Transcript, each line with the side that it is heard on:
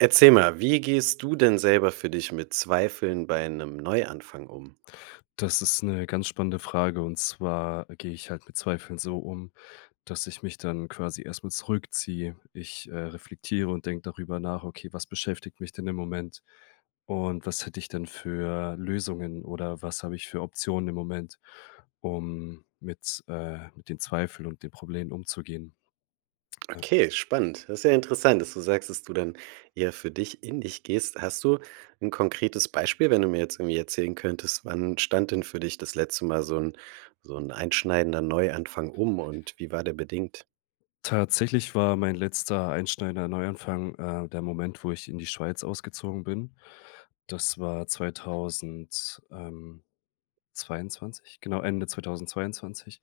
right: Erzähl mal, wie gehst du denn selber für dich mit Zweifeln bei 'nem Neuanfang um?
left: Das ist 'ne ganz spannende Frage. Und zwar gehe ich halt mit Zweifeln so um, dass ich mich dann quasi erst mal zurückziehe. Ich, äh, reflektiere und denke darüber nach: „Okay, was beschäftigt mich denn im Moment und was hätte ich denn für Lösungen oder was habe ich für Optionen im Moment, um mit äh, mit den Zweifeln und den Problemen umzugehen?“
right: Okay, spannend. Das ist ja interessant, dass du sagst, dass du dann eher für dich in dich gehst. Hast du 'n konkretes Beispiel, wenn du mir jetzt irgendwie erzählen könntest, wann stand denn für dich das letzte Mal so 'n so 'n einschneidender Neuanfang um und wie war der bedingt?
left: Tatsächlich war mein letzter einschneidender Neuanfang, äh, der Moment, wo ich in die Schweiz ausgezogen bin. Das war 2000 ähm, 22, genau Ende 2022.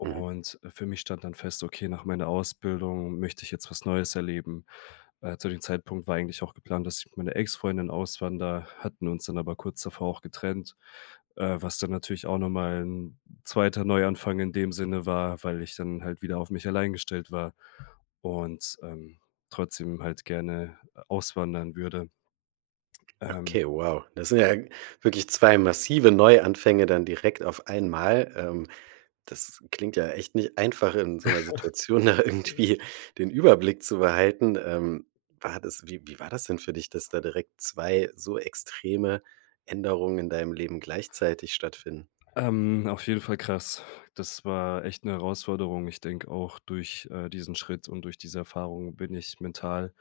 right: Mhm.
left: äh, für mich stand dann fest: „Okay, nach meiner Ausbildung möchte ich jetzt was Neues erleben.“ Äh, zu dem Zeitpunkt war eigentlich auch geplant, dass ich mit meiner Ex-Freundin auswander, hatten uns dann aber kurz davor auch getrennt, äh, was dann natürlich auch noch mal 'n 2 Neuanfang in dem Sinne war, weil ich dann halt wieder auf mich allein gestellt war und, ähm, trotzdem halt gerne auswandern würde. Ähm
right: Okay, wow. Das sind ja wirklich 2 massive Neuanfänge dann direkt auf einmal. Ähm, das klingt ja echt nicht einfach, in so 'ner Situation da
left: Äh
right: irgendwie den Überblick zu behalten. Ähm, war das wie wie war das denn für dich, dass da direkt 2 so extreme Änderungen in deinem Leben gleichzeitig stattfinden?
left: Ähm, auf jeden Fall krass. Das war echt 'ne Herausforderung. Ich denke auch, durch, äh, diesen Schritt und durch diese Erfahrung bin ich mental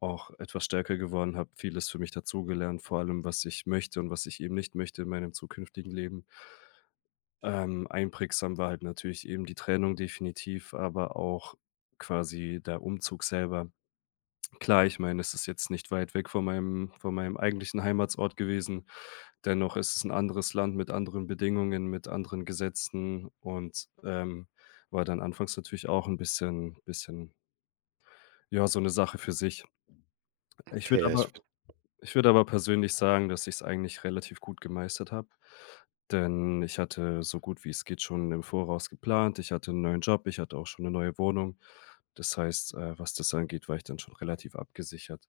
left: auch etwas stärker geworden, habe vieles für mich dazugelernt, vor allem, was ich möchte und was ich eben nicht möchte in meinem zukünftigen Leben. Ähm, einprägsam war halt natürlich eben die Trennung definitiv, aber auch quasi der Umzug selber. Klar, ich meine, das ist jetzt nicht weit weg von meinem von meinem eigentlichen Heimatsort gewesen, dennoch ist es 'n anderes Land mit anderen Bedingungen, mit anderen Gesetzen und, ähm, war dann anfangs natürlich auch 'n bisschen bisschen ja, so 'ne Sache für sich. Ich würde
right: Okay, ja, ich
left: aber
right: v
left: ich würde aber persönlich sagen, dass ich's eigentlich relativ gut gemeistert habe, denn ich hatte so gut wie es geht schon im Voraus geplant. Ich hatte 'n neuen Job, ich hatte auch schon 'ne neue Wohnung. Das heißt, äh, was das angeht, war ich dann schon relativ abgesichert.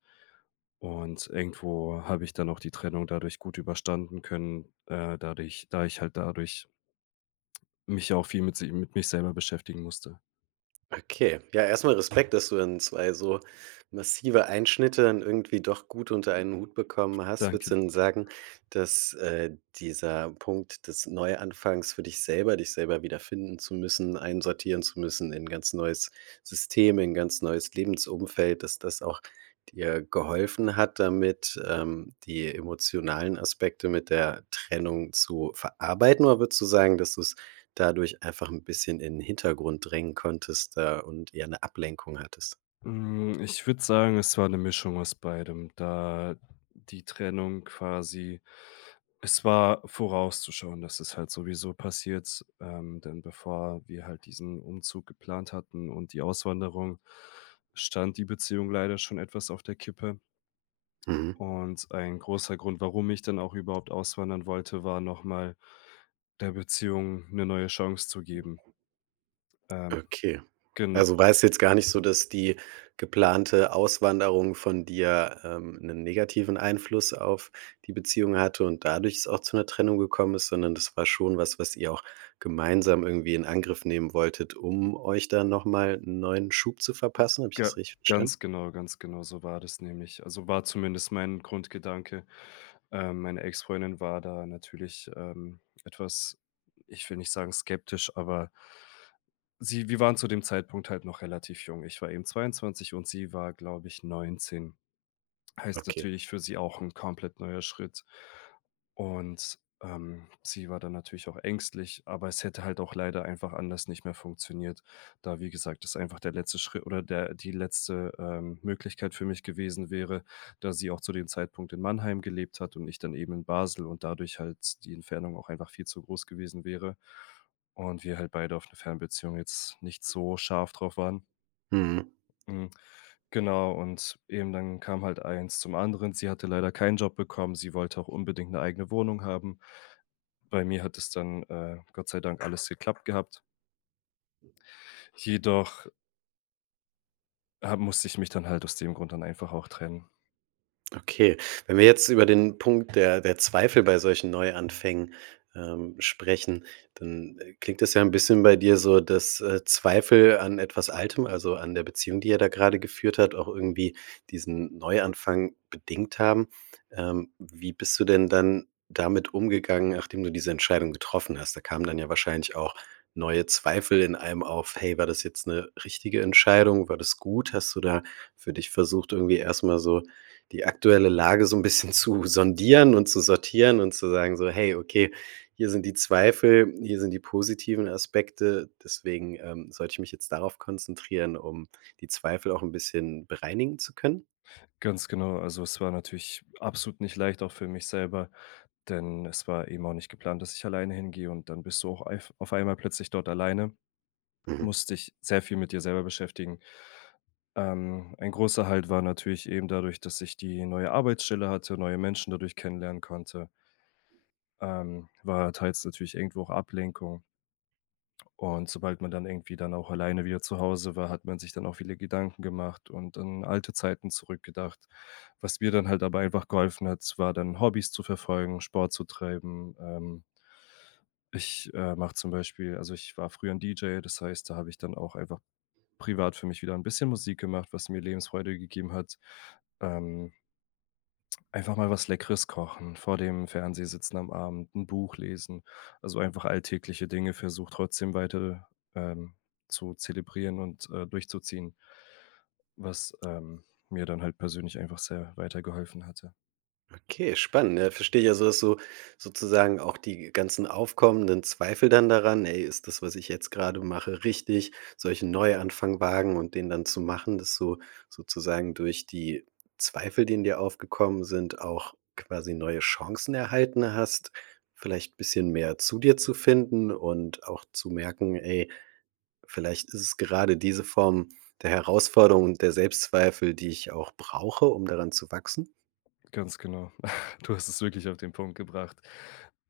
left: Und irgendwo habe ich dann auch die Trennung dadurch gut überstanden können, äh, dadurch da ich halt dadurch mich auch viel mit si mit mich selber beschäftigen musste.
right: Okay. Ja, erst mal Respekt, dass du dann 2 so massive Einschnitte dann irgendwie doch gut unter einen Hut bekommen hast.
left: Danke,
right: Würdest du denn
left: danke.
right: sagen, dass, äh, dieser Punkt des Neuanfangs für dich selber, dich selber wiederfinden zu müssen, einsortieren zu müssen in ganz neues System, in ganz neues Lebensumfeld, dass das auch dir geholfen hat damit, ähm, die emotionalen Aspekte mit der Trennung zu verarbeiten, oder würdest du sagen, dass du's dadurch einfach 'n bisschen in den Hintergrund drängen konntest, äh, und eher 'ne Ablenkung hattest?
left: Hm, ich würde sagen, es war 'ne Mischung aus beidem, da die Trennung quasi es war vorauszuschauen, dass es halt sowieso passiert, ähm, denn bevor wir halt diesen Umzug geplant hatten und die Auswanderung, stand die Beziehung leider schon etwas auf der Kippe.
right: Mhm.
left: Und ein großer Grund, warum ich dann auch überhaupt auswandern wollte, war noch mal, der Beziehung 'ne neue Chance zu geben. Ähm.
right: Okay,
left: Genau..
right: also
left: [unintelligible]
right: war es jetzt gar nicht so, dass die geplante Auswanderung von dir, ähm, 'nen negativen Einfluss auf die Beziehung hatte und dadurch es auch zu 'ner Trennung gekommen ist, sondern das war schon was, was ihr auch gemeinsam irgendwie in Angriff nehmen wolltet, um euch da noch mal 'n neuen Schub zu verpassen. Habe ich
left: G
right: das richtig verstanden?
left: ganz genau ganz genau so war das nämlich. Also war zumindest mein Grundgedanke. Ähm, meine Ex-Freundin war da natürlich, ähm, etwas ich will nicht sagen, skeptisch, aber sie wir waren zu dem Zeitpunkt halt noch relativ jung. Ich war eben 22 und sie war, glaube ich, 19. Heißt
right: Okay.
left: natürlich für sie auch 'n komplett neuer Schritt. Und, ähm, sie war dann natürlich auch ängstlich, aber es hätte halt auch leider einfach anders nicht mehr funktioniert. Da wie gesagt, das einfach der letzte Schritt oder der die letzte, ähm, Möglichkeit für mich gewesen wäre, da sie auch zu dem Zeitpunkt in Mannheim gelebt hat und ich dann eben in Basel und dadurch halt die Entfernung auch einfach viel zu groß gewesen wäre und wir halt beide auf 'ne Fernbeziehung jetzt nicht so scharf drauf waren.
right: Mhm.
left: Mm, genau, und eben dann kam halt eins zum anderen. Sie hatte leider keinen Job bekommen. Sie wollte auch unbedingt 'ne eigene Wohnung haben. Bei mir hat es dann, äh, Gott sei Dank alles geklappt gehabt. Jedoch ha musste ich mich dann halt aus dem Grund dann einfach auch trennen.
right: Okay, wenn wir jetzt über den Punkt der der Zweifel bei solchen Neuanfängen, ähm, sprechen, dann, äh, klingt das ja 'n bisschen bei dir so, dass, äh, Zweifel an etwas Altem, also an der Beziehung, die ihr da gerade geführt habt, auch irgendwie diesen Neuanfang bedingt haben. Ähm, wie bist du denn dann damit umgegangen, nachdem du diese Entscheidung getroffen hast? Da kamen dann ja wahrscheinlich auch neue Zweifel in einem auf: Hey, war das jetzt 'ne richtige Entscheidung? War das gut? Hast du da für dich versucht, irgendwie erst mal so die aktuelle Lage so 'n bisschen zu sondieren und zu sortieren und zu sagen, so: „Hey, okay, hier sind die Zweifel. hier sind die positiven Aspekte. Deswegen, ähm, sollte ich mich jetzt darauf konzentrieren, um die Zweifel auch 'n bisschen bereinigen zu können.“
left: Ganz genau. Also es war natürlich absolut nicht leicht auch für mich selber, denn es war eben auch nicht geplant, dass ich alleine hingehe und dann bist du auch eif auf einmal plötzlich dort alleine,
right: Mhm.
left: musst dich sehr viel mit dir selber beschäftigen. Ähm, ein großer Halt war natürlich eben dadurch, dass ich die neue Arbeitsstelle hatte, neue Menschen dadurch kennenlernen konnte ähm, war teils natürlich irgendwo auch Ablenkung. Und sobald man dann irgendwie dann auch alleine wieder zu Hause war, hat man sich dann auch viele Gedanken gemacht und an alte Zeiten zurückgedacht. Was mir dann halt dabei einfach geholfen hat s war dann, Hobbys zu verfolgen, Sport zu treiben. Ähm ich, äh, mache zum Beispiel also ich war früher 'n DJ, das heißt, da habe ich dann auch einfach privat für mich wieder 'n bisschen Musik gemacht, was mir Lebensfreude gegeben hat. Ähm einfach mal was Leckeres kochen, vor dem Fernseher sitzen am Abend, 'n Buch lesen. Also einfach alltägliche Dinge versucht, trotzdem weiter, ähm, zu zelebrieren und, äh, durchzuziehen was, ähm, mir dann halt persönlich einfach sehr weitergeholfen hatte.
right: Okay, spannend. Äh, versteh ich also, dass du sozusagen auch die ganzen aufkommenden Zweifel dann daran „Ey, ist das, was ich jetzt grade mache richtig? Soll ich 'nen Neuanfang wagen?“ Und den dann zu machen, dass du sozusagen durch die Zweifel, die in dir aufgekommen sind, auch quasi neue Chancen erhalten hast, vielleicht bisschen mehr zu dir zu finden und auch zu merken: „Ey, vielleicht ist es gerade diese Form der Herausforderung und der Selbstzweifel, die ich auch brauche, um daran zu wachsen?“
left: Ganz genau. Du hast es wirklich auf den Punkt gebracht.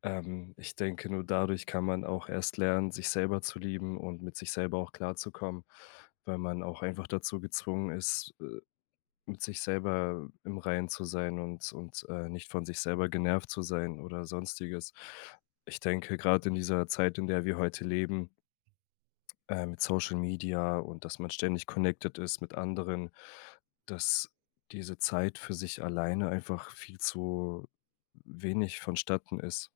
left: Ähm, ich denke, nur dadurch kann man auch erst lernen, sich selber zu lieben und mit sich selber auch klarzukommen, weil man auch einfach dazu gezwungen ist, äh, mit sich selber im Reinen zu sein und und, äh, nicht von sich selber genervt zu sein oder Sonstiges. Ich denke grad in dieser Zeit, in der wir heute leben äh, mit Social Media und dass man ständig connected ist mit Anderen, dass diese Zeit für sich alleine einfach viel zu wenig vonstatten ist.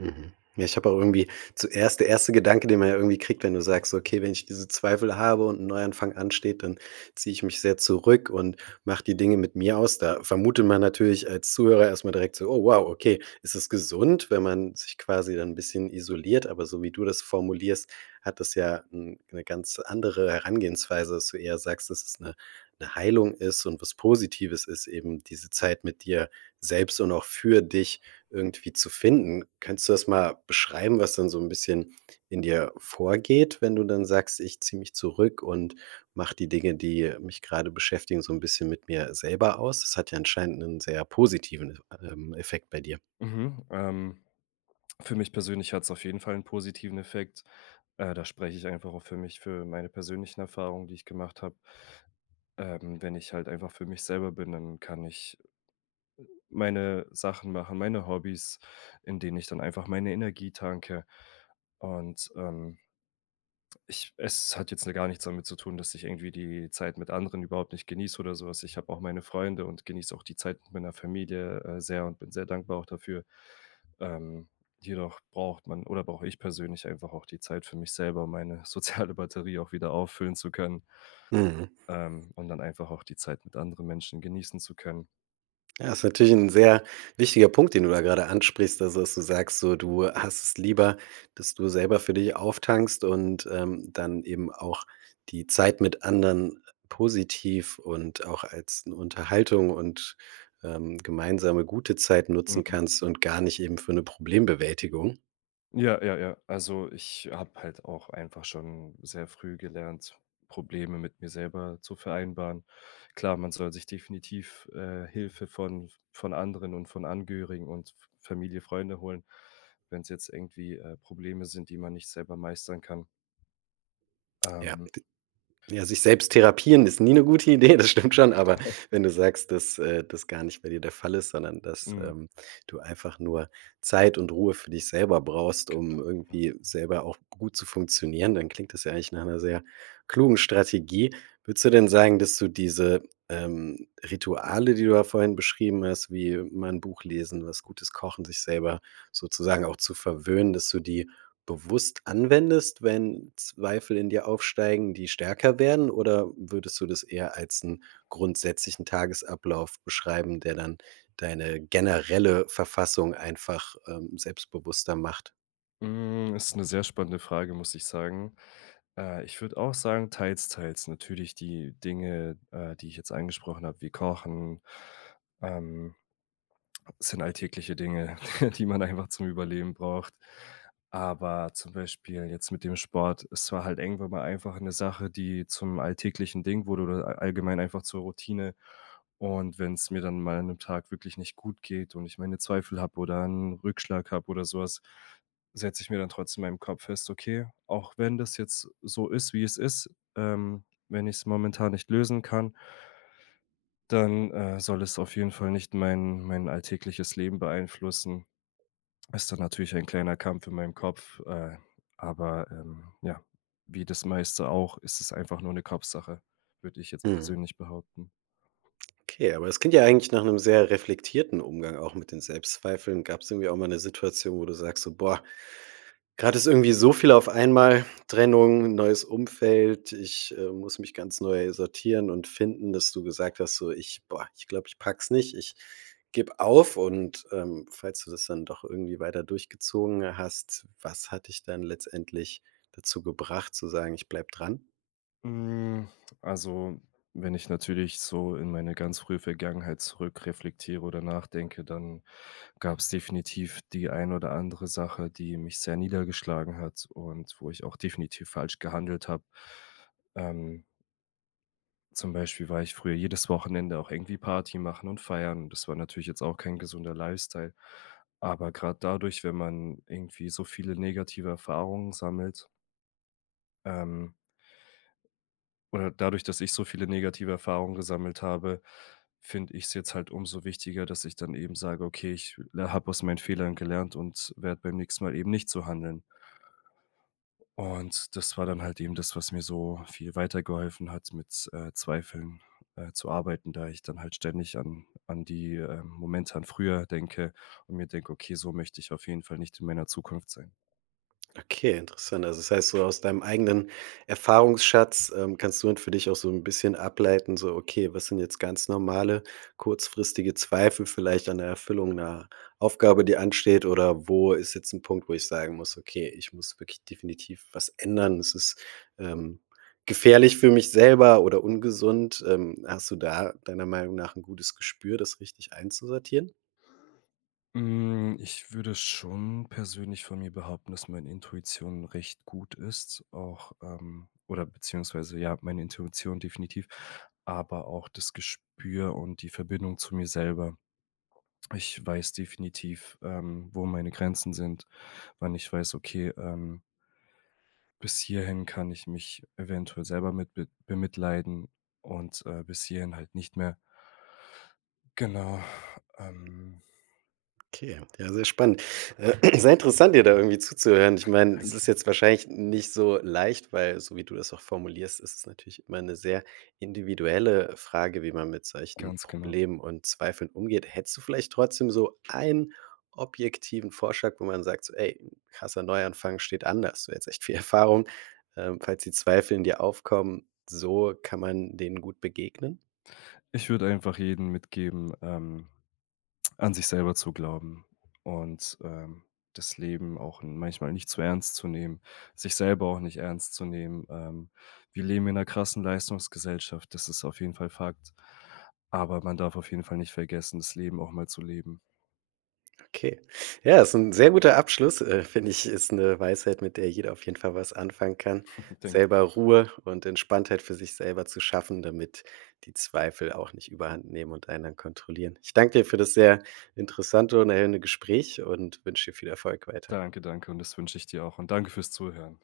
right: Mhm. Ja, ich habe auch irgendwie zuerst der 1. Gedanke, den man ja irgendwie kriegt, wenn du sagst: „Okay, wenn ich diese Zweifel habe und 'n Neuanfang ansteht, dann ziehe ich mich sehr zurück und mache die Dinge mit mir aus.“ Da vermutet man natürlich als Zuhörer erst mal direkt so: „Oh wow, okay, ist es gesund, wenn man sich quasi dann 'n bisschen isoliert“, aber so wie du das formulierst, hat das ja 'n 'ne ganz andere Herangehensweise, dass du eher sagst, dass es 'ne 'ne Heilung ist und was Positives ist eben, diese Zeit mit dir selbst und auch für dich irgendwie zu finden. Könntest du das mal beschreiben, was dann so 'n bisschen in dir vorgeht, wenn du dann sagst: „Ich ziehe mich zurück und mache die Dinge, die mich grade beschäftigen, so 'n bisschen mit mir selber aus?“ Das hat ja anscheinend 'nen sehr positiven, äh ähm, Effekt bei dir.
left: Mhm. Ähm, für mich persönlich hat's auf jeden Fall 'n positiven Effekt. Äh, da spreche ich einfach auch für mich, für meine persönlichen Erfahrungen, die ich gemacht habe. Ähm, wenn ich halt einfach für mich selber bin, dann kann ich meine Sachen machen, meine Hobbys, in denen ich dann einfach meine Energie tanke. Und, ähm ich es hat jetzt, ne, gar nichts damit zu tun, dass ich irgendwie die Zeit mit anderen überhaupt nicht genieße oder so was. Ich habe auch meine Freunde und genieße auch die Zeit mit meiner Familie, äh, sehr und bin sehr dankbar auch dafür. Ähm, jedoch braucht man oder brauche ich persönlich einfach auch die Zeit für mich selber, um meine soziale Batterie auch wieder auffüllen zu können
right: Mhm.
left: ähm, und dann einfach auch die Zeit mit anderen Menschen genießen zu können.
right: Ja, ist natürlich 'n sehr wichtiger Punkt, den du da gerade ansprichst. Also, dass du sagst, so, du hast es lieber, dass du selber für dich auftankst und, ähm, dann eben auch die Zeit mit anderen positiv und auch als 'n Unterhaltung und, ähm, gemeinsame gute Zeit nutzen
left: Mhm.
right: kannst und gar nicht eben für 'ne Problembewältigung.
left: Ja ja ja. Also ich habe halt auch einfach schon sehr früh gelernt, Probleme mit mir selber zu vereinbaren. Klar, man soll sich definitiv, äh, Hilfe von von anderen und von Angehörigen und F Familie Freunde holen, wenn's jetzt irgendwie, äh, Probleme sind, die man nicht selber meistern kann.
right: Ja,
left: Ähm.
right: d ja, sich selbst therapieren ist nie 'ne gute Idee. Das stimmt schon. Aber wenn du sagst, dass, äh, das gar nicht bei dir der Fall ist, sondern dass,
left: Mhm.
right: ähm, du einfach nur Zeit und Ruhe für dich selber brauchst,
left: Genau,
right: um
left: genau.
right: irgendwie selber auch gut zu funktionieren, dann klingt das ja eigentlich nach 'ner sehr klugen Strategie. Würdest du denn sagen, dass du diese, ähm, Rituale, die du da vorhin beschrieben hast, wie: Mal 'n Buch lesen, was gutes Kochen, sich selber sozusagen auch zu verwöhnen. Dass du die bewusst anwendest, wenn Zweifel in dir aufsteigen, die stärker werden oder würdest du das eher als 'n grundsätzlichen Tagesablauf beschreiben, der dann deine generelle Verfassung einfach, ähm, selbstbewusster macht.
left: Hm, ist 'ne sehr spannende Frage, muss ich sagen. Äh, ich würde auch sagen, teils, teils. Natürlich die Dinge, äh, die ich jetzt angesprochen habe, wie Kochen, ähm sind alltägliche Dinge, die man einfach zum Überleben braucht. Aber zum Beispiel jetzt mit dem Sport, es war halt irgendwann mal einfach 'ne Sache, die zum alltäglichen Ding wurde oder a allgemein einfach zur Routine. Und wenn's mir dann mal an 'nem Tag wirklich nicht gut geht und ich meine Zweifel habe oder 'n Rückschlag habe oder so was, setze ich mir dann trotzdem in meinem Kopf fest, okay, auch wenn das jetzt so ist, wie es ist, ähm, wenn ich's momentan nicht lösen kann dann, äh, soll es auf jeden Fall nicht mein mein alltägliches Leben beeinflussen. Ist dann natürlich ein kleiner Kampf in meinem Kopf, äh, aber, ähm, ja, wie das meiste auch, ist es einfach nur 'ne Kopfsache, würde ich jetzt
right: Mhm.
left: persönlich behaupten.
right: Okay, aber das klingt ja eigentlich nach 'nem sehr reflektierten Umgang auch mit den Selbstzweifeln. Gab's irgendwie auch mal 'ne Situation, wo du sagst so: „Boah, grad ist irgendwie so viel auf einmal, Trennung, 'n neues Umfeld. Ich, äh, muss mich ganz neu sortieren und finden“, dass du gesagt hast so: „Ich boah, ich glaube, ich packe es nicht. Ich gebe auf. Und, ähm, falls du das dann doch irgendwie weiter durchgezogen hast, was hat dich dann letztendlich dazu gebracht zu sagen: „Ich bleibe dran“?
left: Hm, also wenn ich natürlich so in meine ganz frühe Vergangenheit zurückreflektiere oder nachdenke, dann gab's definitiv die ein oder andere Sache, die mich sehr niedergeschlagen hat und wo ich auch definitiv falsch gehandelt habe. Ähm Zum Beispiel war ich früher jedes Wochenende auch irgendwie Party machen und feiern. Das war natürlich jetzt auch kein gesunder Lifestyle. Aber grad dadurch, wenn man irgendwie so viele negative Erfahrungen sammelt ähm oder dadurch, dass ich so viele negative Erfahrungen gesammelt habe, finde ich's jetzt halt umso wichtiger, dass ich dann eben sage: „Okay, ich la habe aus meinen Fehlern gelernt und werde beim nächsten Mal eben nicht so handeln.“ Und das war dann halt eben das, was mir so viel weitergeholfen hat mit, äh, Zweifeln, äh, zu arbeiten, da ich dann halt ständig an an die, äh, Momente an früher denke und mir denke: „Okay, so möchte ich auf jeden Fall nicht in meiner Zukunft sein.“
right: Okay, interessant. Also das heißt so, aus deinem eigenen Erfahrungsschatz, ähm, kannst du nun für dich auch so 'n bisschen ableiten, so okay, was sind jetzt ganz normale kurzfristige Zweifel vielleicht an der Erfüllung 'ner Aufgabe, die ansteht? Oder wo ist jetzt 'n Punkt, wo ich sagen muss: „Okay, ich muss wirklich definitiv was ändern? Es ist, ähm, gefährlich für mich selber oder ungesund.“ Ähm, hast du da deiner Meinung nach 'n gutes Gespür, das richtig einzusortieren?
left: Hm, ich würde schon persönlich von mir behaupten, dass meine Intuition recht gut ist. Auch, ähm oder beziehungsweise ja, meine Intuition definitiv, aber auch das Gespür und die Verbindung zu mir selber. Ich weiß definitiv, ähm, wo meine Grenzen sind, wann ich weiß: Okay, ähm bis hierhin kann ich mich eventuell selber mit be bemitleiden und, äh, bis hierhin halt nicht mehr. Genau. Ähm.
right: Okay, ja, sehr spannend. Äh, sehr interessant, dir da irgendwie zuzuhören. Ich meine, das ist
left: Danke.
right: jetzt wahrscheinlich nicht so leicht, weil so wie du das auch formulierst, ist es natürlich immer 'ne sehr individuelle Frage, wie man mit solchen
left: Ganz genau.
right: Problemen und Zweifeln umgeht. Hättest du vielleicht trotzdem so einen objektiven Vorschlag, wo man sagt, so: „Ey, krasser Neuanfang steht anders. Du hättest echt viel Erfahrung. Ähm, falls die Zweifel in dir aufkommen, so kann man denen gut begegnen?“
left: Ich würde einfach jeden mitgeben, ähm, an sich selber zu glauben und, ähm, das Leben auch n manchmal nicht zu ernst zu nehmen. Sich selber auch nicht ernst zu nehmen. Ähm, wir leben in 'ner krassen Leistungsgesellschaft, das ist auf jeden Fall Fakt. Aber man darf auf jeden Fall nicht vergessen, das Leben auch mal zu leben.
right: Okay. Ja, ist 'n sehr guter Abschluss äh, finde ich. Ist 'ne Weisheit, mit der jeder auf jeden Fall was anfangen kann.
left: Denke ich
right: Selber
left: auch.
right: Ruhe und Entspannung für sich selber zu schaffen, damit die Zweifel auch nicht üeberhandnehmen und einen dann kontrollieren. Ich danke dir für das sehr interessante und erhellende Gespräch und wünsche dir viel Erfolg weiter.
left: Danke. Danke. Und das wünsche ich dir auch. Und danke fürs Zuhören.